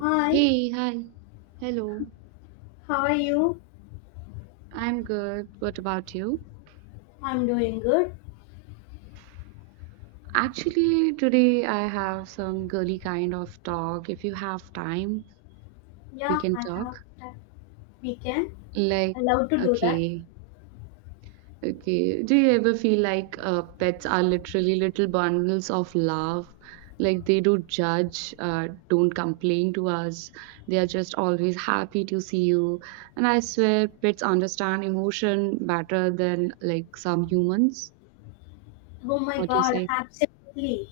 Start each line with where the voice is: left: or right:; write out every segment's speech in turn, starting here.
left: Hi,
right: Hey, hi. Hello.
left: how are you?
right: I'm good. What about you?
left: I'm doing good.
right: Actually, today I have some girly kind of talk. If you have time, we
left: Yeah,
right: can
left: I
right: talk.
left: have that weekend.
right: Like,
left: I love to do that.
right: okay, okay. Do you ever feel like pets are literally little bundles of love? Like they don't judge, don't complain to us. They are just always happy to see you. And I swear, pets understand emotion better than like some humans.
left: Oh my
right: What do you
left: god,
right: say?
left: absolutely.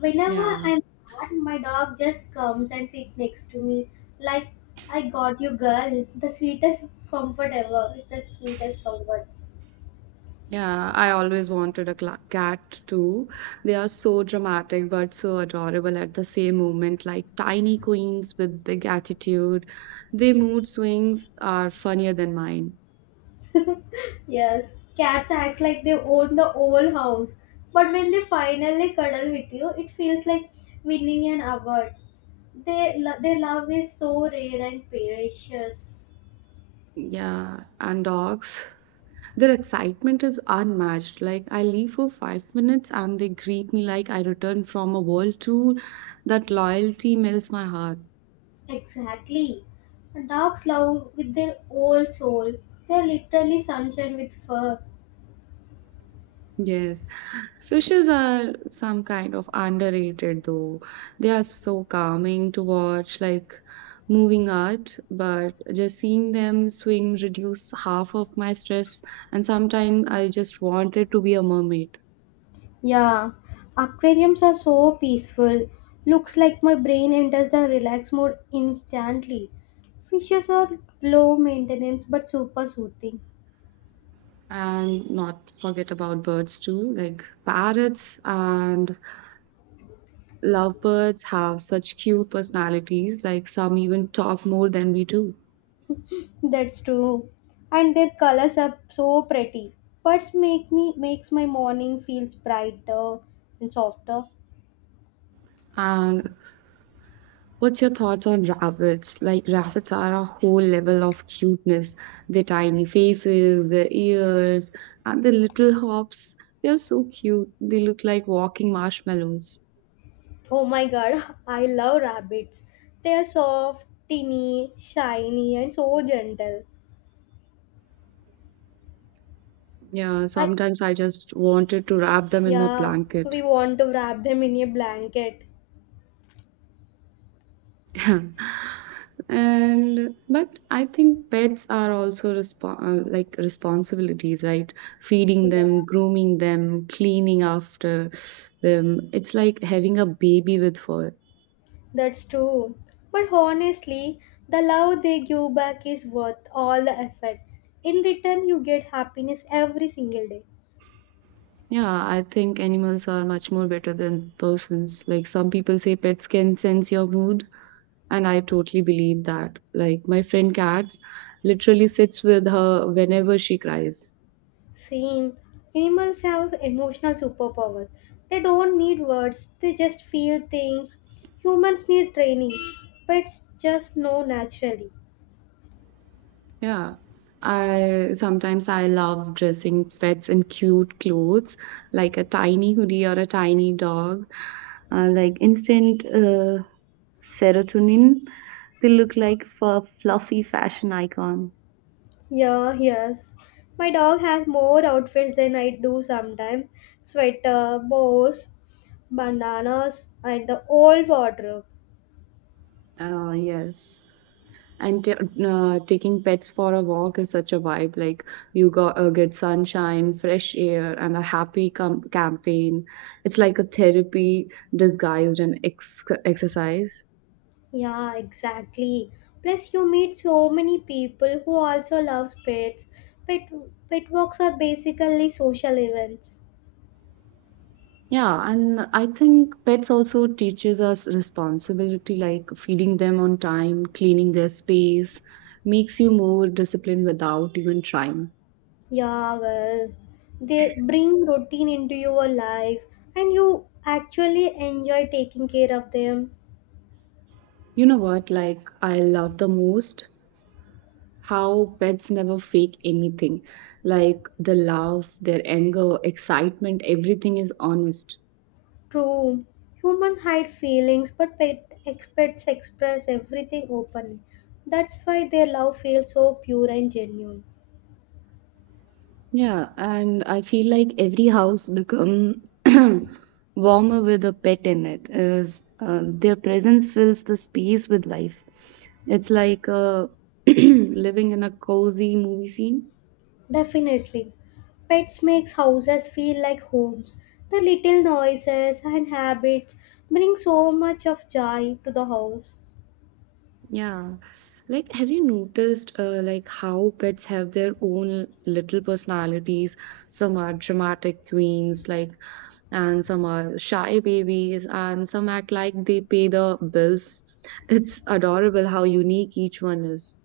left: Whenever
right: Yeah.
left: I'm sad, my dog just comes and sits next to me. Like, I got you, girl. The sweetest comfort ever. It's the sweetest comfort.
right: Yeah, I always wanted a cla cat too. They are so dramatic but so adorable at the same moment, like tiny queens with big attitude. Their mood swings are funnier than mine.
left: Yes, cats act like they own the whole house. But when they finally cuddle with you, it feels like winning an award. They, their love is so rare and precious.
right: Yeah, and dogs. Their excitement is unmatched. Like, I leave for 5 minutes and they greet me like I return from a world tour. That loyalty melts my heart.
left: Exactly. Dogs love with their whole soul. They're literally sunshine with fur.
right: Yes, fishes are some kind of underrated though. They are so calming to watch, like moving art, but just seeing them swim reduce half of my stress. And sometimes I just wanted to be a mermaid.
left: Yeah, aquariums are so peaceful. Looks like my brain enters the relax mode instantly. Fishes are low maintenance but super soothing.
right: And not forget about birds too, like parrots and lovebirds have such cute personalities, like some even talk more than we do.
left: That's true. And their colors are so pretty. Birds make me makes my morning feels brighter and softer.
right: And what's your thoughts on rabbits? Like, rabbits are a whole level of cuteness. Their tiny faces, their ears, and their little hops. They're so cute. They look like walking marshmallows.
left: Oh my god, I love rabbits. They are soft, teeny, shiny, and so gentle.
right: Yeah,
left: I
right: sometimes I just wanted to wrap them in a
left: yeah,
right: blanket.
left: we want to wrap them in a blanket.
right: And but I think pets are also like responsibilities, right? Feeding
left: Yeah,
right: them, grooming them, cleaning after them. It's like having a baby with fur.
left: that's true. But honestly, the love they give back is worth all the effort. In return, you get happiness every single day.
right: Yeah, I think animals are much more better than persons. Like some people say pets can sense your mood, and I totally believe that. Like my friend cat literally sits with her whenever she cries.
left: Same. Animals have emotional superpowers. They don't need words, they just feel things. Humans need training. Pets just know naturally.
right: Yeah. I sometimes I love dressing pets in cute clothes, like a tiny hoodie or a tiny dog. Like instant serotonin, they look like fluffy fashion icon.
left: Yeah, yes. My dog has more outfits than I do sometimes. Sweater, bows, bananas, and the whole wardrobe.
right: Yes. And taking pets for a walk is such a vibe. Like you got get sunshine, fresh air, and a happy campaign. It's like a therapy disguised in exercise.
left: Yeah, exactly. Plus, you meet so many people who also love pets. Pet, pet walks are basically social events.
right: Yeah, and I think pets also teaches us responsibility, like feeding them on time, cleaning their space, makes you more disciplined without even trying.
left: Yeah, well, they bring routine into your life and you actually enjoy taking care of them.
right: You know what? Like I love the most how pets never fake anything. Like the love, their anger, excitement, everything is honest.
left: True, humans hide feelings, but pet experts express everything openly. That's why their love feels so pure and genuine.
right: Yeah, and I feel like every house become warmer with a pet in it. Is their presence fills the space with life. It's like living in a cozy movie scene.
left: Definitely. Pets makes houses feel like homes. The little noises and habits bring so much of joy to the house.
right: Yeah. Like, have you noticed like how pets have their own little personalities? Some are dramatic queens, like, and some are shy babies, and some act like they pay the bills. It's adorable how unique each one is.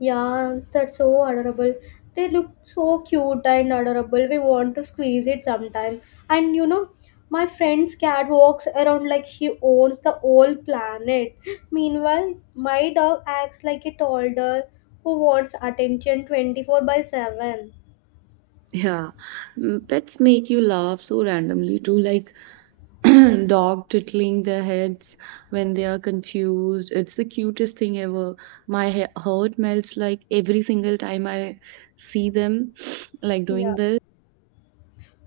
left: Yeah, that's so adorable. They look so cute and adorable. We want to squeeze it sometime. And you know, my friend's cat walks around like she owns the whole planet. Meanwhile, my dog acts like a toddler who wants attention 24/7.
right: Yeah. Pets make you laugh so randomly too. Like, dog tickling their heads when they are confused. It's the cutest thing ever. My heart melts like every single time I see them like
left: Yeah.
right: doing this.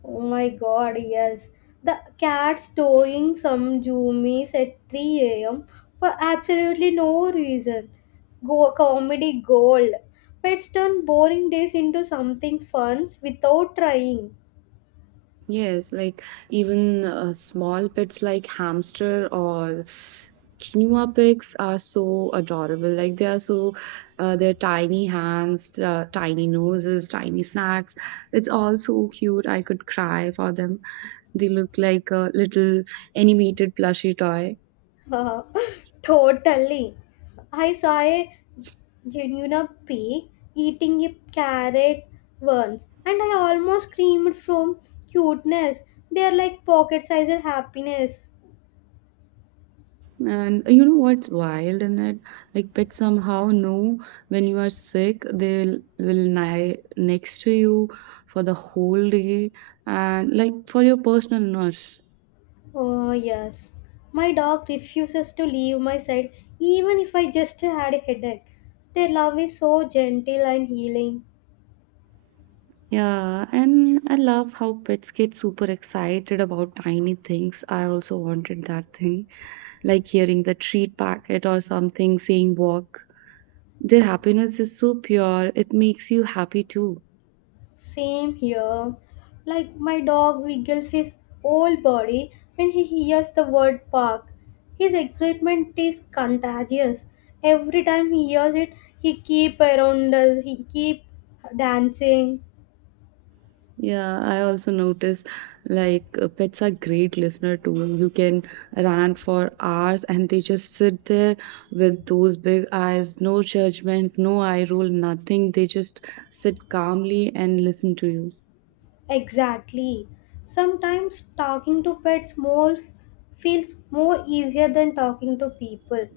left: Oh my god, yes. The cat's towing some zoomies at 3 a.m. for absolutely no reason. Go comedy gold. Pets turn boring days into something fun without trying.
right: Yes, like even small pets like hamster or quinoa pigs are so adorable. Like they are so, their tiny hands, tiny noses, tiny snacks. It's all so cute. I could cry for them. They look like a little animated plushy toy.
left: totally. I saw a genuine pig eating a carrot once and I almost screamed from cuteness. They are like pocket sized happiness.
right: And you know what's wild in that? Like pets somehow know when you are sick, they will lie next to you for the whole day and like for your personal nurse.
left: Oh, yes. My dog refuses to leave my side even if I just had a headache. Their love is so gentle and healing.
right: Yeah, and I love how pets get super excited about tiny things. I also wanted that thing, like hearing the treat packet or something saying walk. Their happiness is so pure, it makes you happy too.
left: Same here. Like my dog wiggles his whole body when he hears the word park. His excitement is contagious. Every time he hears it, he keep around us, he keep dancing.
right: Yeah, I also notice like pets are great listener too. You can rant for hours and they just sit there with those big eyes, no judgment, no eye roll, nothing. They just sit calmly and listen to you.
left: Exactly. Sometimes talking to pets more feels more easier than talking to people.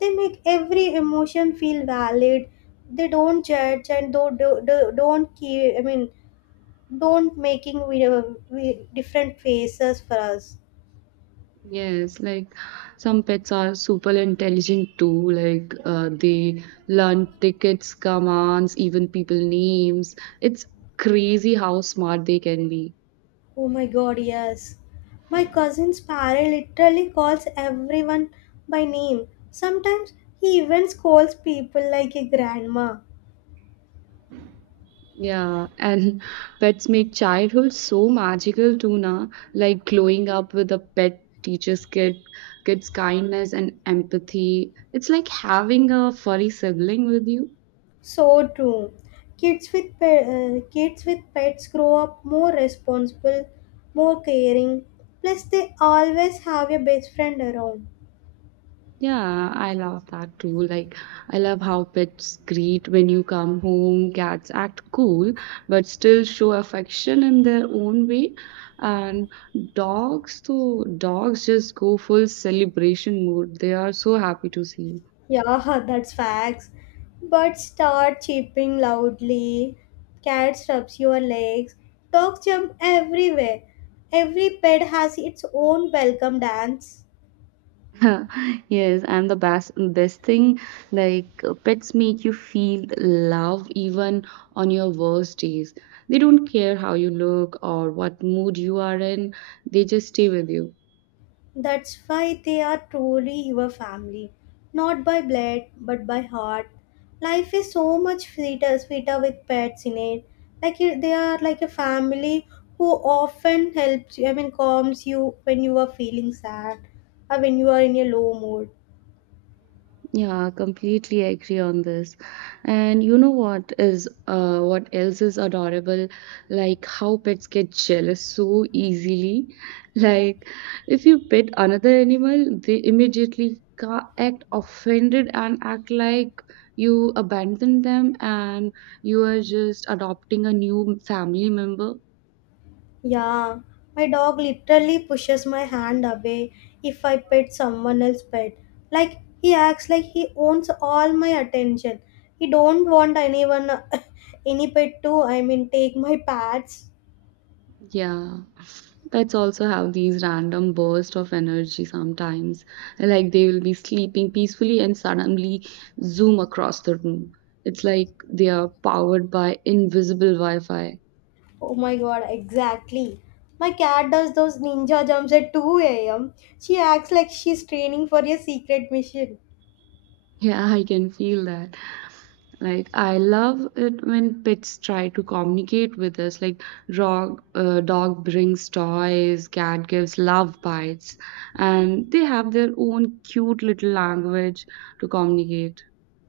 left: They make every emotion feel valid. They don't judge and don't do, do, don't keep. I mean, don't making we different faces for us.
right: Yes, like some pets are super intelligent too. Like they learn tickets, commands, even people names. It's crazy how smart they can be.
left: Oh my god, yes. My cousin's parent literally calls everyone by name. Sometimes he even scolds people like a grandma.
right: Yeah, and pets make childhood so magical too, na? Like growing up with a pet teaches kids kindness and empathy. It's like having a furry sibling with you.
left: So true. Kids with pets grow up more responsible, more caring. Plus, they always have a best friend around.
right: Yeah, I love that too. Like, I love how pets greet when you come home. Cats act cool, but still show affection in their own way. And dogs, though, dogs just go full celebration mode. They are so happy to see you.
left: Yeah, that's facts. But start chirping loudly. Cat rubs your legs. Dogs jump everywhere. Every pet has its own welcome dance.
right: Yes, and the best thing, like pets make you feel love even on your worst days. They don't care how you look or what mood you are in. They just stay with you.
left: That's why they are truly your family, not by blood but by heart. Life is so much sweeter with pets in it. Like you- they are like a family who often helps you. I mean, calms you when you are feeling sad or when you are in a low mood.
right: Yeah, completely agree on this. And you know what is what else is adorable? Like how pets get jealous so easily. Like if you pet another animal, they immediately act offended and act like you abandoned them and you are just adopting a new family member.
left: Yeah, my dog literally pushes my hand away if I pet someone else's pet. Like he acts like he owns all my attention. He don't want anyone any pet to I mean take my pets.
right: Yeah. Pets also have these random bursts of energy sometimes, like they will be sleeping peacefully and suddenly zoom across the room. It's like they are powered by invisible wi-fi.
left: Oh my god, exactly. My cat does those ninja jumps at 2 a.m. She acts like she's training for a secret mission.
right: Yeah, I can feel that. Like I love it when pets try to communicate with us, like dog brings toys, cat gives love bites, and they have their own cute little language to communicate.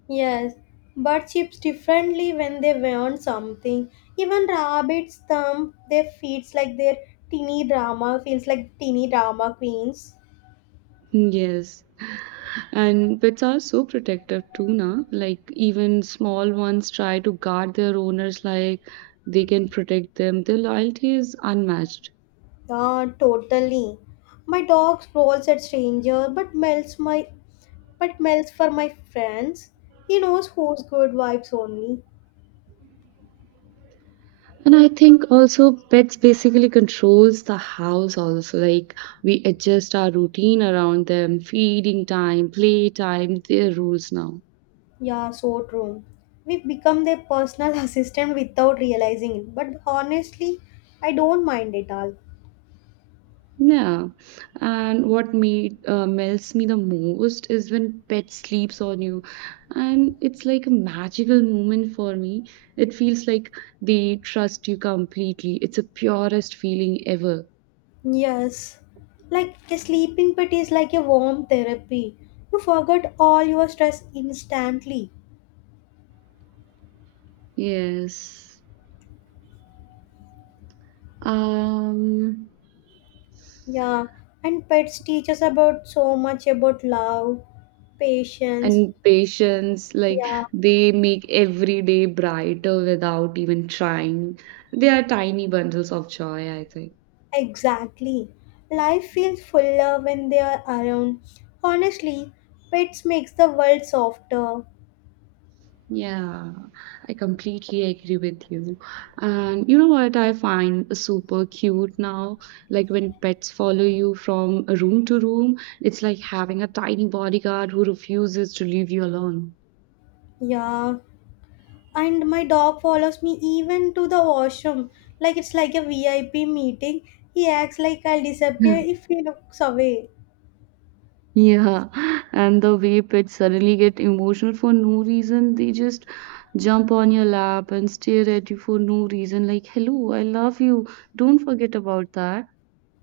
left: Yes, birds chirp differently when they want something. Even rabbits thump their feet like their teeny drama feels like teeny drama queens.
right: Yes. And pets are so protective too, na? Like even small ones try to guard their owners like they can protect them. Their loyalty is unmatched.
left: Ah, totally. My dog growls at stranger, but melts for my friends. He knows who's good vibes only.
right: And I think also pets basically controls the house also. Like we adjust our routine around them, feeding time, play time, their rules now.
left: Yeah, so true. We become their personal assistant without realizing it. But honestly, I don't mind it all.
right: Yeah, and what me melts me the most is when pet sleeps on you, and it's like a magical moment for me. It feels like they trust you completely. It's a purest feeling ever.
left: Yes, like a sleeping pit is like a warm therapy. You forget all your stress instantly.
right: Yes. Um,
left: Yeah, and pets teach us about so much about love, patience.
right: and patience, like
left: Yeah,
right: they make every day brighter without even trying. They are tiny bundles of joy, I think.
left: exactly. Life feels fuller when they are around. Honestly, pets makes the world softer.
right: Yeah, I completely agree with you. And you know what I find super cute now? Like when pets follow you from room to room, it's like having a tiny bodyguard who refuses to leave you alone.
left: Yeah, and my dog follows me even to the washroom like it's like a vip meeting. He acts like I'll disappear if he looks away.
right: Yeah, yeah. And the way pets suddenly get emotional for no reason, they just jump on your lap and stare at you for no reason, like, hello, I love you. Don't forget about that.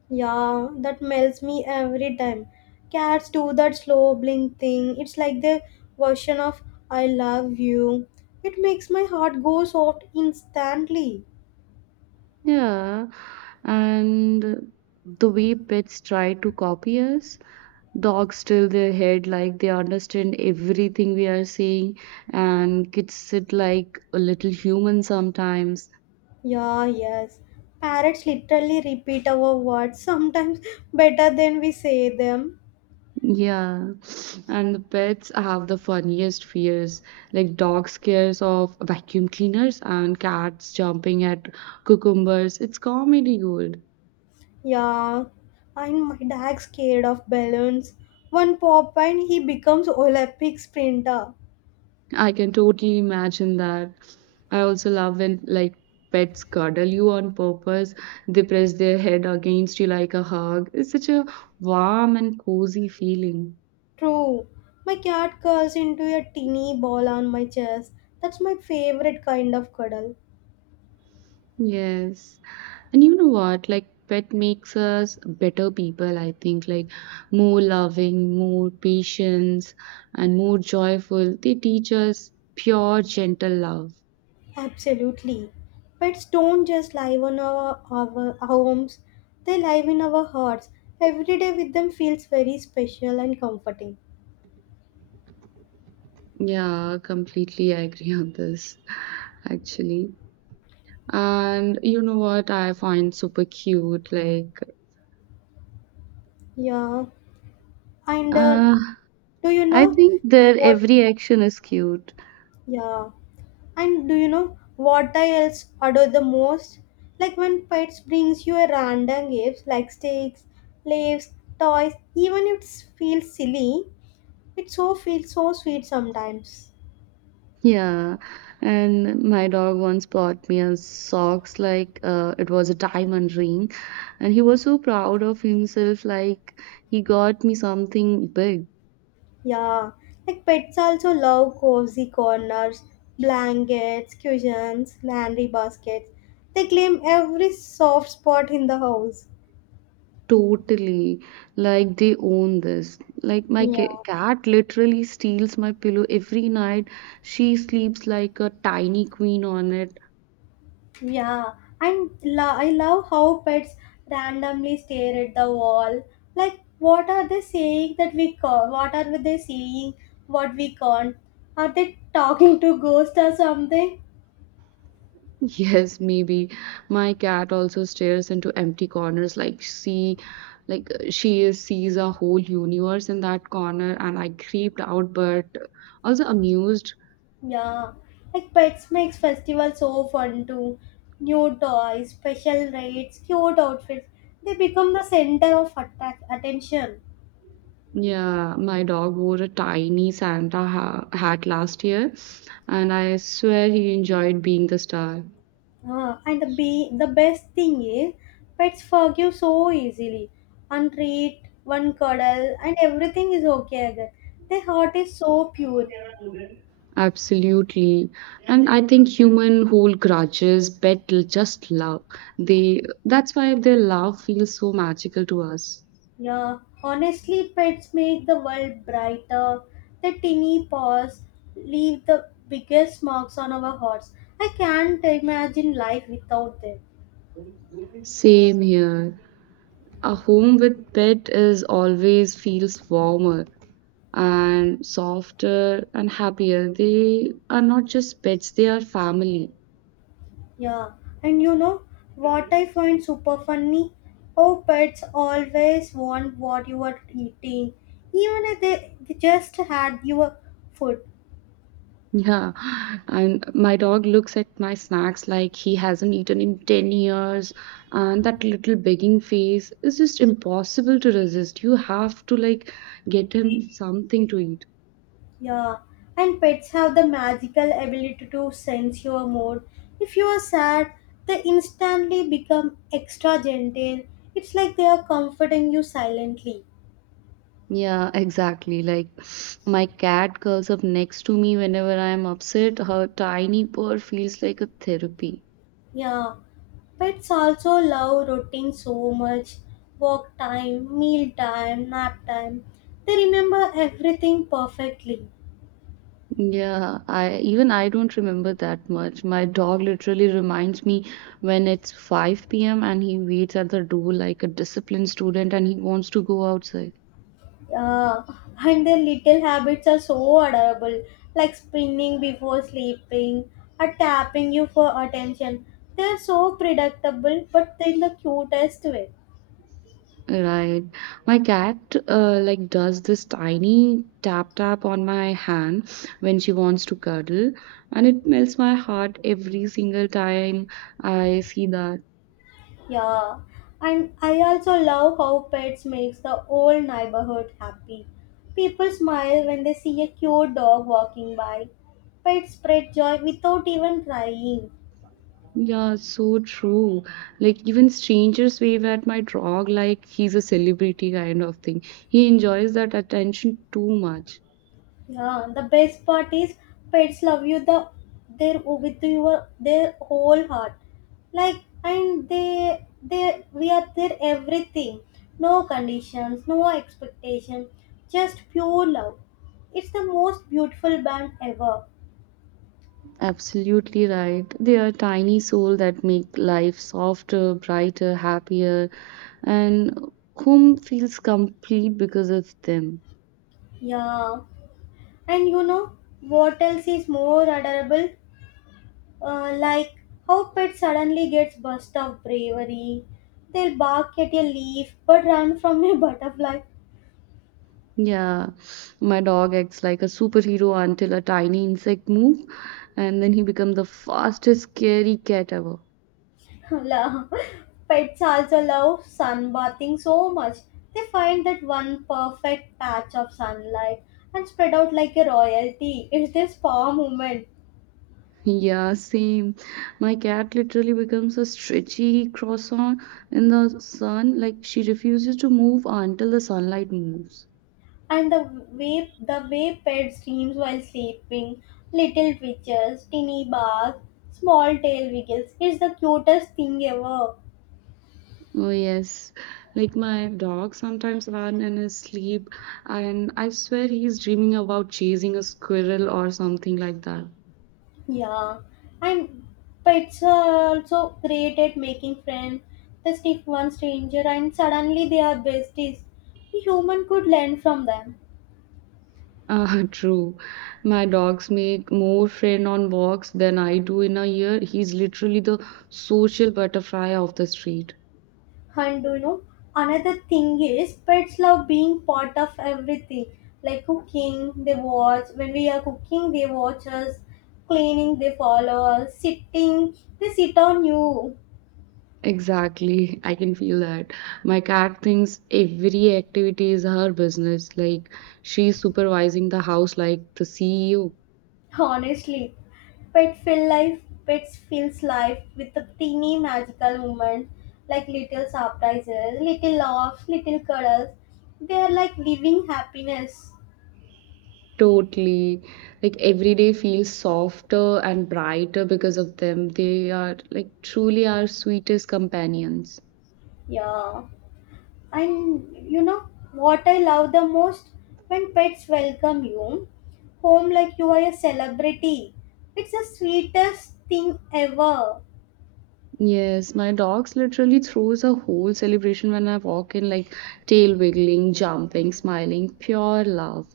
left: Yeah, that melts me every time. Cats do that slow blink thing. It's like the version of I love you. It makes my heart go soft instantly.
right: Yeah, and the way pets try to copy us, dogs tilt their head like they understand everything we are saying, and kids sit like a little human sometimes.
left: Yeah, yes, parrots literally repeat our words sometimes better than we say them.
right: Yeah, and the pets have the funniest fears, like dog scares of vacuum cleaners and cats jumping at cucumbers. It's comedy gold.
left: Yeah, and my dad's scared of balloons. One pop and he becomes Olympic sprinter.
right: I can totally imagine that. I also love when like pets cuddle you on purpose. They press their head against you like a hug. It's such a warm and cozy feeling.
left: True. My cat curls into a teeny ball on my chest. That's my favorite kind of cuddle.
right: Yes. And you know what? Like pet makes us better people, I think. Like more loving, more patience, and more joyful. They teach us pure, gentle love.
left: Absolutely. Pets don't just live on our homes, they live in our hearts. Every day with them feels very special and comforting.
right: Yeah, completely I agree on this, actually. And you know what I find super cute? Like,
left: Yeah. And
right: uh,
left: do you
right: I
left: know
right: think their
left: what?
right: every action is cute.
left: Yeah. And do you know what I else adore the most? Like when pets brings you a random gifts like sticks, leaves, toys, even if it feels silly, it so feels so sweet sometimes.
right: Yeah. And my dog once bought me a socks, like it was a diamond ring. And he was so proud of himself, like he got me something big.
left: Yeah. Like pets also love cozy corners, blankets, cushions, laundry baskets. They claim every soft spot in the house.
right: Totally. Like they own this. Like my
left: Yeah.
right: cat literally steals my pillow every night. She sleeps like a tiny queen on it.
left: Yeah, and I love how pets randomly stare at the wall. Like, what are they saying that we can't? What are they saying? What we can't? Are they talking to ghosts or something?
right: Yes, maybe. My cat also stares into empty corners like she like sees a whole universe in that corner and I creeped out but also amused.
left: Yeah, like pets makes festival so fun too. New toys, special raids, cute outfits. They become the center of attack attention.
right: Yeah, my dog wore a tiny Santa ha hat last year and I swear he enjoyed being the star.
left: Ah, and the best thing is pets forgive so easily. One treat, one cuddle, and everything is okay again. Their heart is so pure.
right: Absolutely. And I think human hold grudges, just love. They That's why their love feels so magical to us.
left: Yeah, honestly, pets make the world brighter. Their tiny paws leave the biggest marks on our hearts. I can't imagine life without them.
right: Same here. A home with pet is always feels warmer and softer and happier. They are not just pets, they are family.
left: Yeah, and you know what I find super funny? How pets always want what you are eating, even if they just had your food.
right: Yeah, and my dog looks at my snacks like he hasn't eaten in 10 years, and that little begging face is just impossible to resist. You have to like get him something to eat.
left: Yeah, and pets have the magical ability to sense your mood. If you are sad, they instantly become extra gentle. It's like they are comforting you silently.
right: Yeah, exactly. Like my cat curls up next to me whenever I am upset. Her tiny purr feels like a therapy.
left: Yeah, pets also love routine so much. Walk time, meal time, nap time. They remember everything perfectly.
right: Yeah, I even I don't remember that much. My dog literally reminds me when it's 5 p.m. and he waits at the door like a disciplined student and he wants to go outside.
left: Yeah, and their little habits are so adorable, like spinning before sleeping or tapping you for attention. They are so predictable, but in the cutest way.
right: Right. My cat like does this tiny tap tap on my hand when she wants to cuddle, and it melts my heart every single time I see that.
left: Yeah, and I also love how pets makes the whole neighborhood happy. People smile when they see a cute dog walking by. Pets spread joy without even trying.
right: Yeah, so true. Like even strangers wave at my dog like he's a celebrity kind of thing. He enjoys that attention too much.
left: Yeah, the best part is pets love you the their with your their whole heart. Like and they we are their everything. No conditions, no expectation, just pure love. It's the most beautiful band ever.
right: Absolutely right. They are tiny soul that make life softer, brighter, happier, and home feels complete because it's them.
left: Yeah, and you know what else is more adorable? Like how pet suddenly gets burst of bravery. They'll bark at a leaf but run from a butterfly.
right: Yeah, my dog acts like a superhero until a tiny insect move, and then he becomes the fastest scary cat ever.
left: La- Pets also love sunbathing so much. They find that one perfect patch of sunlight and spread out like a royalty. It's their spa moment.
right: Yeah, same. My cat literally becomes a stretchy croissant in the sun. Like she refuses to move until the sunlight moves.
left: And the way pets dreams while sleeping, little twitches, tinny barks, small tail wiggles. It's the cutest thing ever.
right: Oh, yes. Like my dog sometimes run in his sleep, and I swear he's dreaming about chasing a squirrel or something like that.
left: Yeah, and pets are also great at making friends. They sniff one stranger and suddenly they are besties. A human could learn from them.
right: Ah, true. My dogs make more friend on walks than I do in a year. He's literally the social butterfly of the street.
left: And you know, another thing is pets love being part of everything. Like cooking, they watch. When we are cooking, they watch us. Cleaning, they follow us. Sitting, they sit on you.
right: Exactly, I can feel that. My cat thinks every activity is her business. Like she's supervising the house like the CEO.
left: Honestly, pet feel life. Pets feels life with a teeny magical moment, like little surprises, little laughs, little cuddles. They are like living happiness.
right: Totally. Like every day feels softer and brighter because of them. They are like truly our sweetest companions.
left: Yeah. And you know what I love the most? When pets welcome you home like you are a celebrity. It's the sweetest thing ever.
right: Yes, my dogs literally throws a whole celebration when I walk in, like tail wiggling, jumping, smiling, pure love.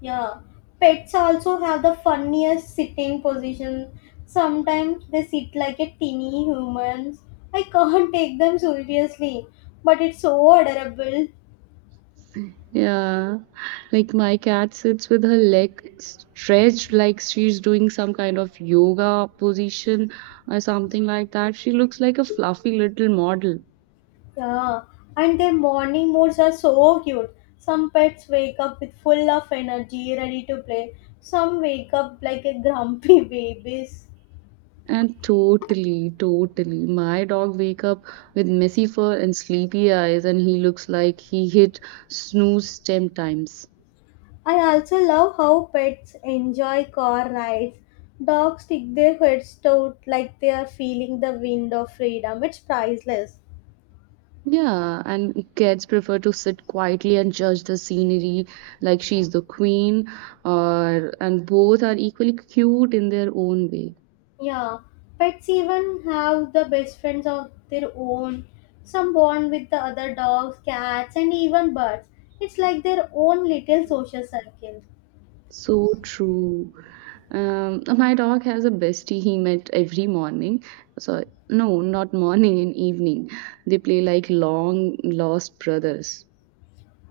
left: Yeah. Pets also have the funniest sitting position. Sometimes they sit like a teeny humans. I can't take them seriously, but it's so adorable.
right: Yeah. Like my cat sits with her leg stretched like she's doing some kind of yoga position or something like that. She looks like a fluffy little model.
left: Yeah, and their morning moods are so cute. Some pets wake up with full of energy, ready to play. Some wake up like a grumpy babies.
right: And totally, totally. My dog wake up with messy fur and sleepy eyes and he looks like he hit snooze 10 times.
left: I also love how pets enjoy car rides. Dogs stick their heads out like they are feeling the wind of freedom. It's priceless.
right: Yeah, and cats prefer to sit quietly and judge the scenery like she's the queen or and both are equally cute in their own way.
left: Yeah, pets even have the best friends of their own. Some bond with the other dogs, cats, and even birds. It's like their own little social circle.
right: So true. My dog has a bestie he met every morning. So no, not morning and evening. They play like long lost brothers.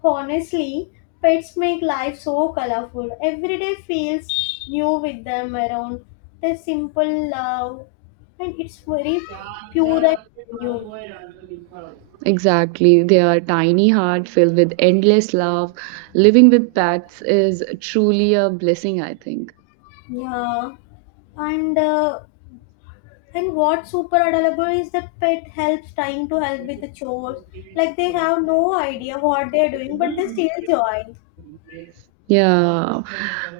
left: Honestly, pets make life so colorful. Every day feels new with them around. Their simple love, and it's very pure and genuine.
right: Exactly. They are tiny heart filled with endless love. Living with pets is truly a blessing, I think.
left: Yeah, and what's super adorable is that pet helps trying to help with the chores. Like they have no idea what they are doing, but they still join.
right: Yeah.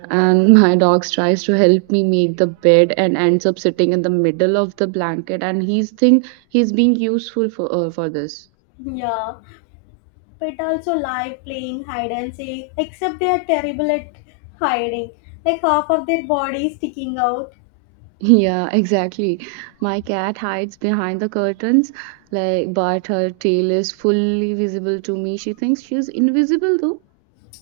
right: And my dog tries to help me make the bed and ends up sitting in the middle of the blanket and he's think he's being useful for this.
left: Yeah, pet also like playing hide and seek, except they are terrible at hiding. Like half of their body is sticking out.
right: Yeah, exactly. My cat hides behind the curtains, like but her tail is fully visible to me. She thinks she's invisible though.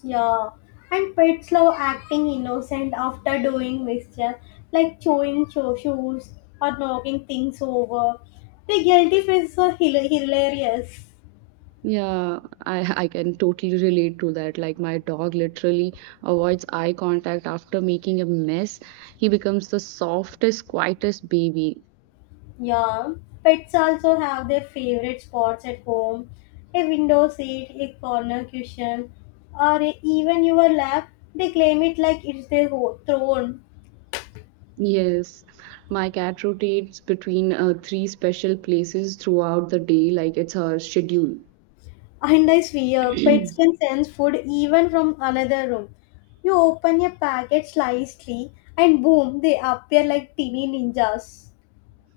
left: Yeah, and pets love acting innocent after doing mischief, like shoes or knocking things over. The guilty faces are hilarious.
right: Yeah, I can totally relate to that. Like my dog literally avoids eye contact after making a mess. He becomes the softest, quietest baby.
left: Yeah, pets also have their favorite spots at home, a window seat, a corner cushion, or even your lap. They claim it like it's their throne.
right: Yes, my cat rotates between three special places throughout the day, like it's her schedule.
left: And I swear, pets can sense food even from another room. You open a packet slightly, and boom, they appear like teeny ninjas.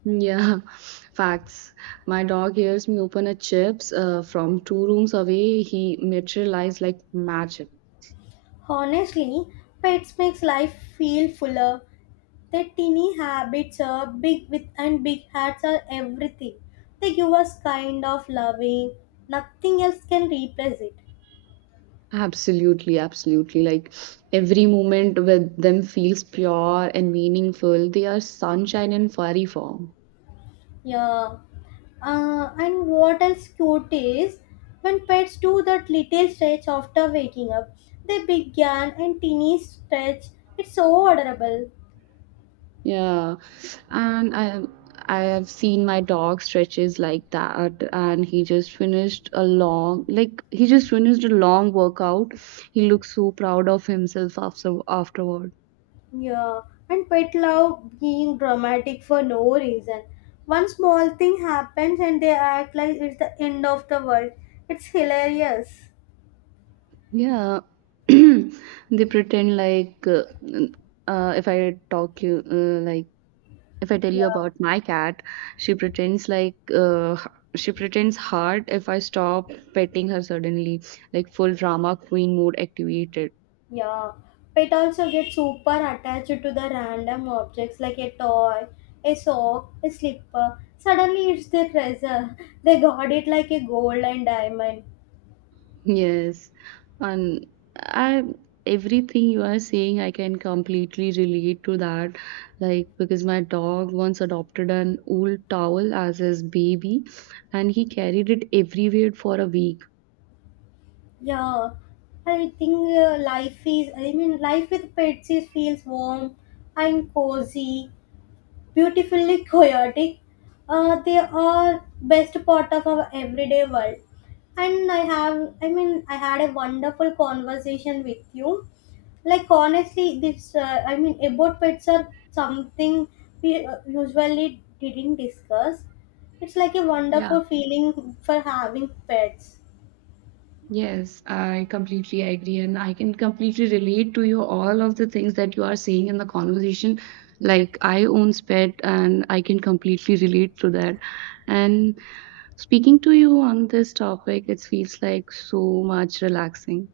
right: Yeah, facts. My dog hears me open a chips from two rooms away. He materialized like magic.
left: Honestly, pets makes life feel fuller. Their teeny habits are big with and big hats are everything. They give us kind of loving. Nothing else can replace it.
right: Absolutely, absolutely. Like every moment with them feels pure and meaningful. They are sunshine in furry form.
left: Yeah. And what else cute is when pets do that little stretch after waking up, they begin and teeny stretch. It's so adorable.
right: Yeah. And I have seen my dog stretches like that and he just finished a long workout. He looks so proud of himself after afterward.
left: Yeah, and pet love being dramatic for no reason. One small thing happens and they act like it's the end of the world. It's hilarious.
right: Yeah. They pretend like if I talk you like if I tell you
left: Yeah.
right: about my cat, she pretends like uh, she pretends hard if I stop petting her suddenly, like full drama queen mode activated.
left: Yeah, pet also get super attached to the random objects like a toy, a sock, a slipper. Suddenly it's their treasure. They got it like a gold and diamond.
right: Yes, and I everything you are saying, I can completely relate to that. Like because my dog once adopted an old towel as his baby, and he carried it everywhere for a week.
left: Yeah, I think life with pets is feels warm and cozy, beautifully chaotic. They are best part of our everyday world. And I have, I mean, I had a wonderful conversation with you, like honestly this about pets are something we usually didn't discuss. It's like a
right: Yeah.
left: wonderful feeling for having pets.
right: Yes, I completely agree, and I can completely relate to you all of the things that you are saying in the conversation. Like, I own pet, and I can completely relate to that. And speaking to you on this topic, it feels like so much relaxing.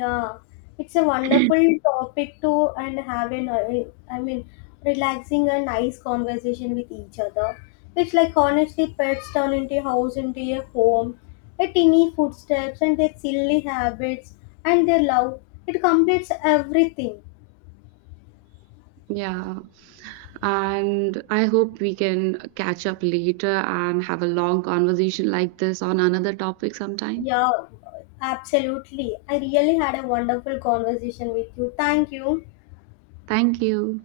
left: Yeah, it's a wonderful topic to and have an i mean relaxing and nice conversation with each other. It's like honestly pets turn into a house into a home, a tiny footsteps and their silly habits and their love, it completes everything.
right: Yeah, and I hope we can catch up later and have a long conversation like this on another topic sometime.
left: Yeah, absolutely. I really had a wonderful conversation with you. Thank you.
right: Thank you.